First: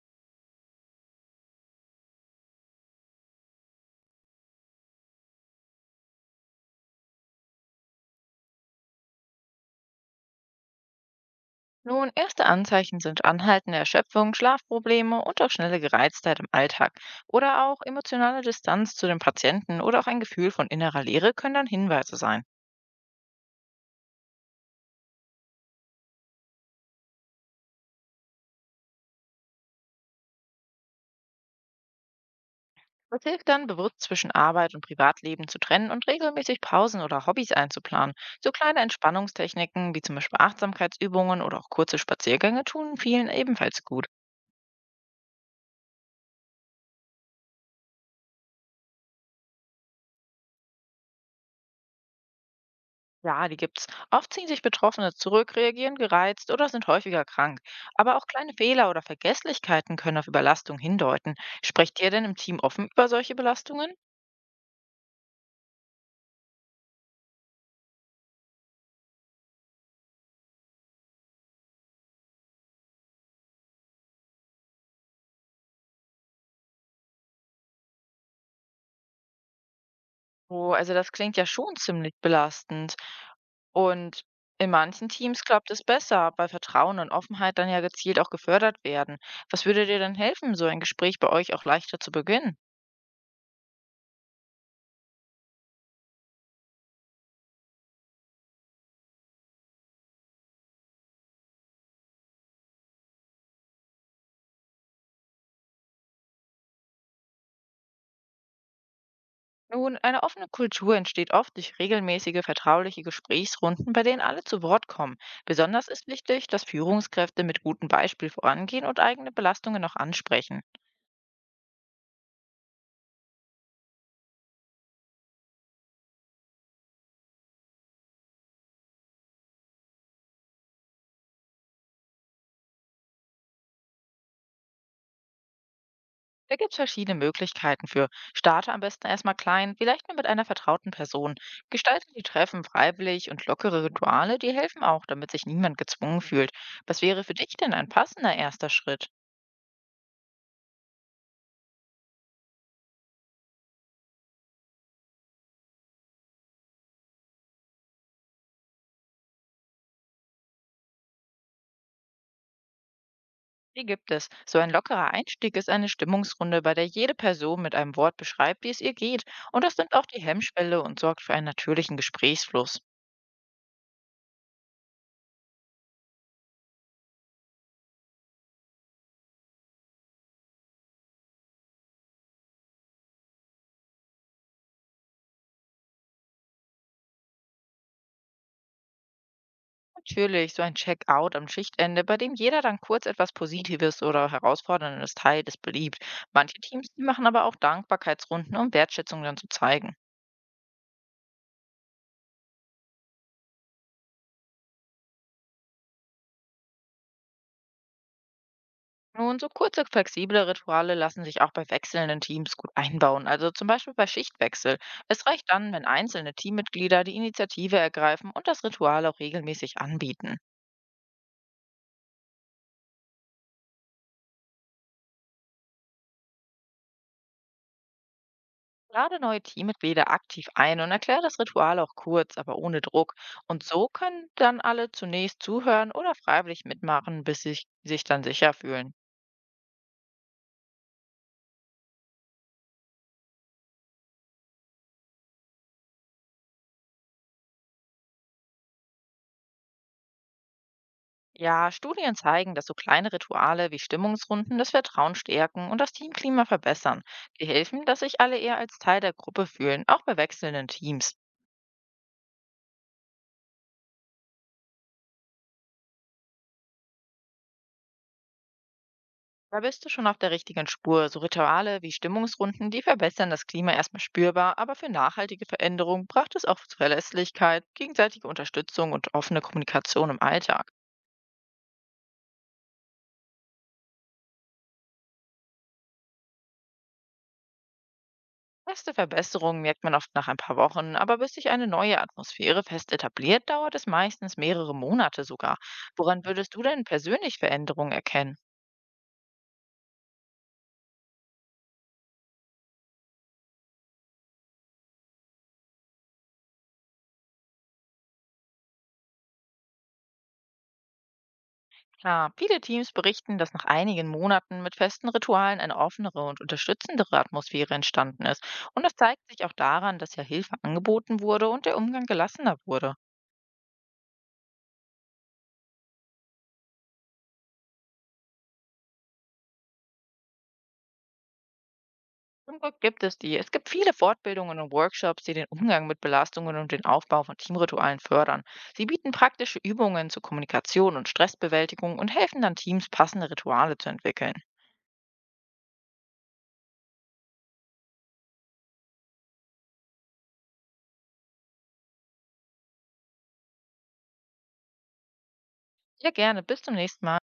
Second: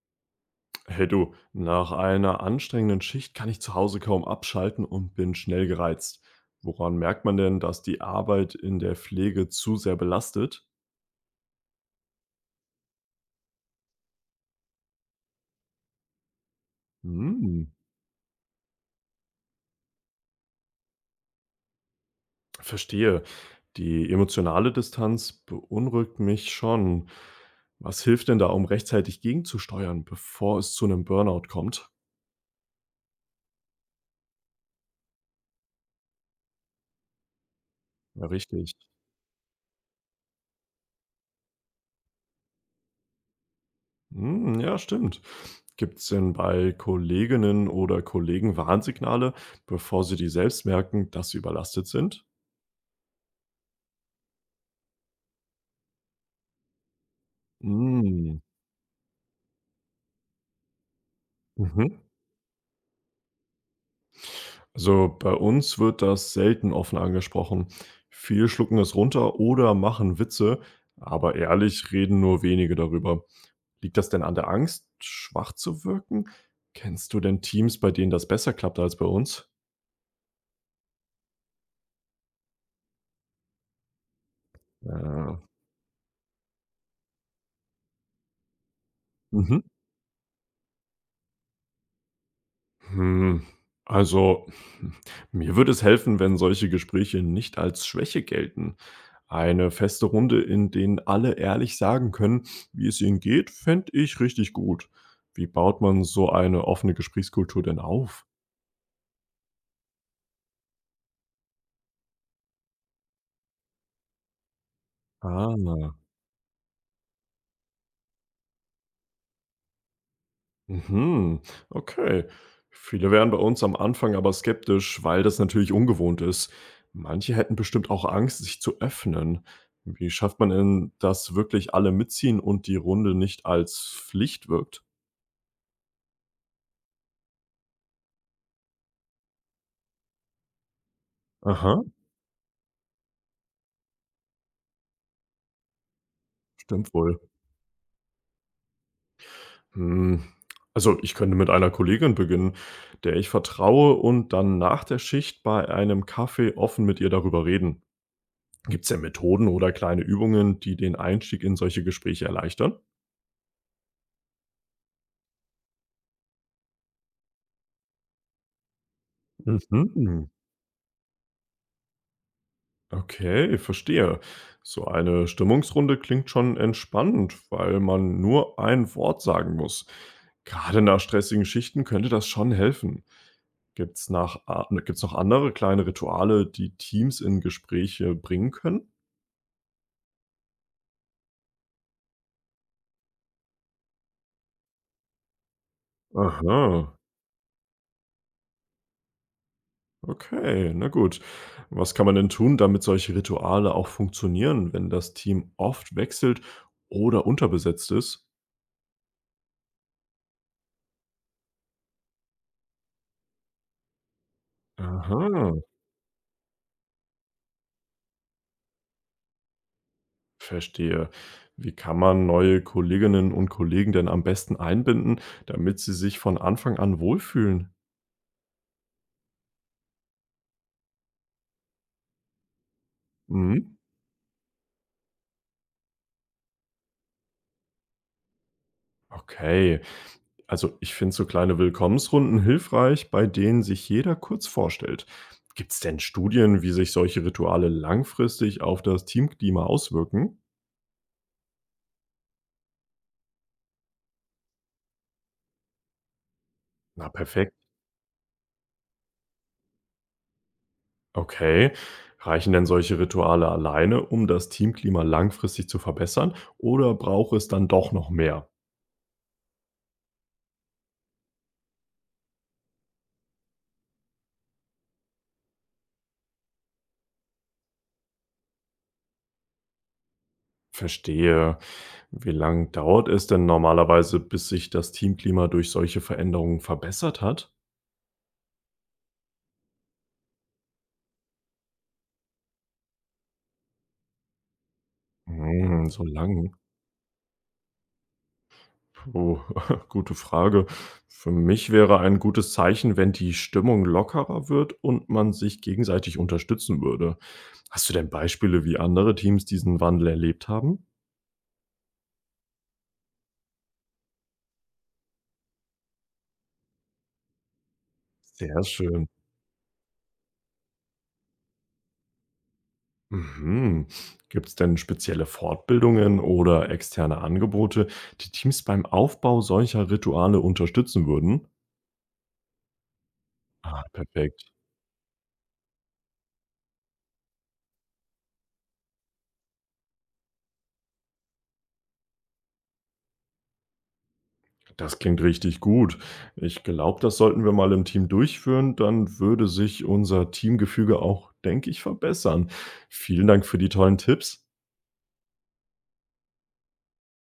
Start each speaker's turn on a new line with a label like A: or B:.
A: Hey du, nach einer anstrengenden Schicht kann ich zu Hause kaum abschalten und bin schnell gereizt. Woran merkt man denn, dass die Arbeit in der Pflege zu sehr belastet?
B: Nun, erste Anzeichen sind anhaltende Erschöpfung, Schlafprobleme und auch schnelle Gereiztheit im Alltag.
A: Hm,
B: Oder auch emotionale Distanz zu dem Patienten oder auch ein Gefühl von innerer Leere können dann Hinweise sein.
A: verstehe. Die emotionale Distanz beunruhigt mich schon. Was hilft denn da, um rechtzeitig gegenzusteuern, bevor es zu einem Burnout kommt?
B: Es hilft dann, bewusst zwischen Arbeit und Privatleben zu trennen und regelmäßig Pausen oder Hobbys einzuplanen.
A: Ja,
B: So
A: richtig.
B: kleine Entspannungstechniken wie zum Beispiel Achtsamkeitsübungen oder auch kurze Spaziergänge tun vielen ebenfalls gut.
A: Hm, ja, stimmt. Gibt es denn bei Kolleginnen oder Kollegen Warnsignale, bevor sie die selbst merken, dass sie überlastet sind?
B: Ja, die gibt's. Oft ziehen sich Betroffene zurück, reagieren gereizt oder sind häufiger krank. Aber auch
A: Hm,
B: kleine Fehler oder Vergesslichkeiten können auf Überlastung hindeuten.
A: mhm.
B: Sprecht ihr denn im Team offen über solche Belastungen?
A: Also, bei uns wird das selten offen angesprochen. Viele schlucken es runter oder machen Witze, aber ehrlich reden nur wenige darüber. Liegt das denn an der Angst, schwach zu wirken? Kennst du denn Teams, bei denen das besser klappt als bei uns?
B: Oh, also das klingt ja schon ziemlich belastend. Und in manchen
A: Ja.
B: Teams klappt es besser, weil Vertrauen und Offenheit dann ja gezielt auch gefördert werden. Was
A: Mhm.
B: würde dir denn helfen, so ein Gespräch bei euch auch leichter zu beginnen?
A: Hm, also, mir würde es helfen, wenn solche Gespräche nicht als Schwäche gelten. Eine feste Runde, in denen alle ehrlich sagen können, wie es ihnen geht, fände ich richtig gut. Wie baut man so eine offene Gesprächskultur denn auf?
B: Nun, eine offene Kultur entsteht oft durch regelmäßige vertrauliche Gesprächsrunden, bei denen alle zu Wort kommen.
A: Ah.
B: Besonders ist wichtig, dass Führungskräfte mit gutem Beispiel vorangehen und eigene Belastungen noch ansprechen.
A: Mhm, okay. Viele wären bei uns am Anfang aber skeptisch, weil das natürlich ungewohnt ist. Manche hätten bestimmt auch Angst, sich zu öffnen. Wie schafft man denn, dass wirklich alle mitziehen und die Runde nicht als Pflicht wirkt?
B: Da gibt es verschiedene Möglichkeiten für. Starte am besten erstmal klein, vielleicht nur mit einer vertrauten Person.
A: Aha,
B: Gestalte die Treffen freiwillig und lockere Rituale, die helfen auch, damit sich niemand gezwungen fühlt.
A: stimmt
B: Was
A: wohl.
B: wäre für dich denn ein passender erster Schritt?
A: Hm. Also ich könnte mit einer Kollegin beginnen, der ich vertraue und dann nach der Schicht bei einem Kaffee offen mit ihr darüber reden. Gibt es denn Methoden oder kleine Übungen, die den Einstieg in solche Gespräche erleichtern?
B: Die gibt es. So ein lockerer Einstieg ist eine Stimmungsrunde, bei der jede Person mit einem Wort beschreibt, wie es ihr geht. Und das nimmt auch die
A: Mhm.
B: Hemmschwelle und sorgt für einen natürlichen Gesprächsfluss.
A: Okay, verstehe. So eine Stimmungsrunde klingt schon entspannend, weil man nur ein Wort sagen muss. Gerade nach stressigen Schichten könnte das schon helfen. Gibt's gibt's noch andere kleine Rituale, die Teams in Gespräche bringen können?
B: Natürlich, so ein Check-out am Schichtende, bei dem jeder dann kurz etwas Positives oder Herausforderndes teilt, ist beliebt. Manche
A: Aha,
B: Teams die machen aber auch Dankbarkeitsrunden, um Wertschätzung dann zu zeigen.
A: okay, na gut. Was kann man denn tun, damit solche Rituale auch funktionieren, wenn das Team oft wechselt oder unterbesetzt ist?
B: Nun, so kurze, flexible Rituale lassen sich auch bei wechselnden Teams gut einbauen, also zum Beispiel bei Schichtwechsel. Es reicht
A: Aha.
B: dann, wenn einzelne Teammitglieder die Initiative ergreifen und das Ritual auch regelmäßig anbieten.
A: Verstehe. Wie kann man neue Kolleginnen und Kollegen denn am besten einbinden, damit sie sich von Anfang an wohlfühlen?
B: Lade neue Teammitglieder aktiv ein und erkläre das Ritual auch kurz, aber ohne Druck. Und
A: Mhm.
B: so können dann alle zunächst zuhören oder freiwillig mitmachen, bis sie sich dann sicher fühlen.
A: Okay. Also ich finde so kleine Willkommensrunden hilfreich, bei denen sich jeder kurz vorstellt. Gibt es denn Studien, wie sich solche Rituale langfristig auf das Teamklima auswirken?
B: Ja, Studien zeigen, dass so kleine Rituale wie Stimmungsrunden das Vertrauen stärken und das Teamklima verbessern.
A: Na
B: Die
A: perfekt.
B: helfen, dass sich alle eher als Teil der Gruppe fühlen, auch bei wechselnden Teams.
A: Okay. Reichen denn solche Rituale alleine, um das Teamklima langfristig zu verbessern, oder braucht es dann doch noch mehr?
B: Da bist du schon auf der richtigen Spur. So Rituale wie Stimmungsrunden, die verbessern das Klima erstmal spürbar, aber für nachhaltige Veränderung braucht es auch Verlässlichkeit, gegenseitige Unterstützung und offene Kommunikation im Alltag.
A: Verstehe. Wie lang dauert es denn normalerweise, bis sich das Teamklima durch solche Veränderungen verbessert hat?
B: Erste Verbesserungen merkt man oft nach ein paar Wochen, aber bis sich eine neue Atmosphäre fest etabliert, dauert es meistens mehrere Monate sogar.
A: Hm, so
B: Woran
A: lang.
B: würdest du denn persönlich Veränderungen erkennen?
A: Puh, gute Frage. Für mich wäre ein gutes Zeichen, wenn die Stimmung lockerer wird und man sich gegenseitig unterstützen würde. Hast du denn Beispiele, wie andere Teams diesen Wandel erlebt haben?
B: Klar, viele Teams berichten, dass nach einigen Monaten mit festen Ritualen eine offenere und unterstützendere Atmosphäre entstanden ist.
A: Sehr
B: Und das
A: schön.
B: zeigt sich auch daran, dass ja Hilfe angeboten wurde und der Umgang gelassener wurde.
A: Mhm. Gibt es denn spezielle Fortbildungen oder externe Angebote, die Teams beim Aufbau solcher Rituale unterstützen würden?
B: Zum Glück gibt es die. Es gibt
A: Ah,
B: viele
A: perfekt.
B: Fortbildungen und Workshops, die den Umgang mit Belastungen und den Aufbau von Teamritualen fördern. Sie bieten praktische Übungen zur Kommunikation und Stressbewältigung und helfen dann Teams, passende Rituale zu entwickeln.
A: Das klingt richtig gut. Ich glaube, das sollten wir mal im Team durchführen. Dann würde sich unser Teamgefüge auch, denke ich, verbessern. Vielen Dank für die tollen Tipps.
B: Ja, gerne. Bis zum nächsten Mal.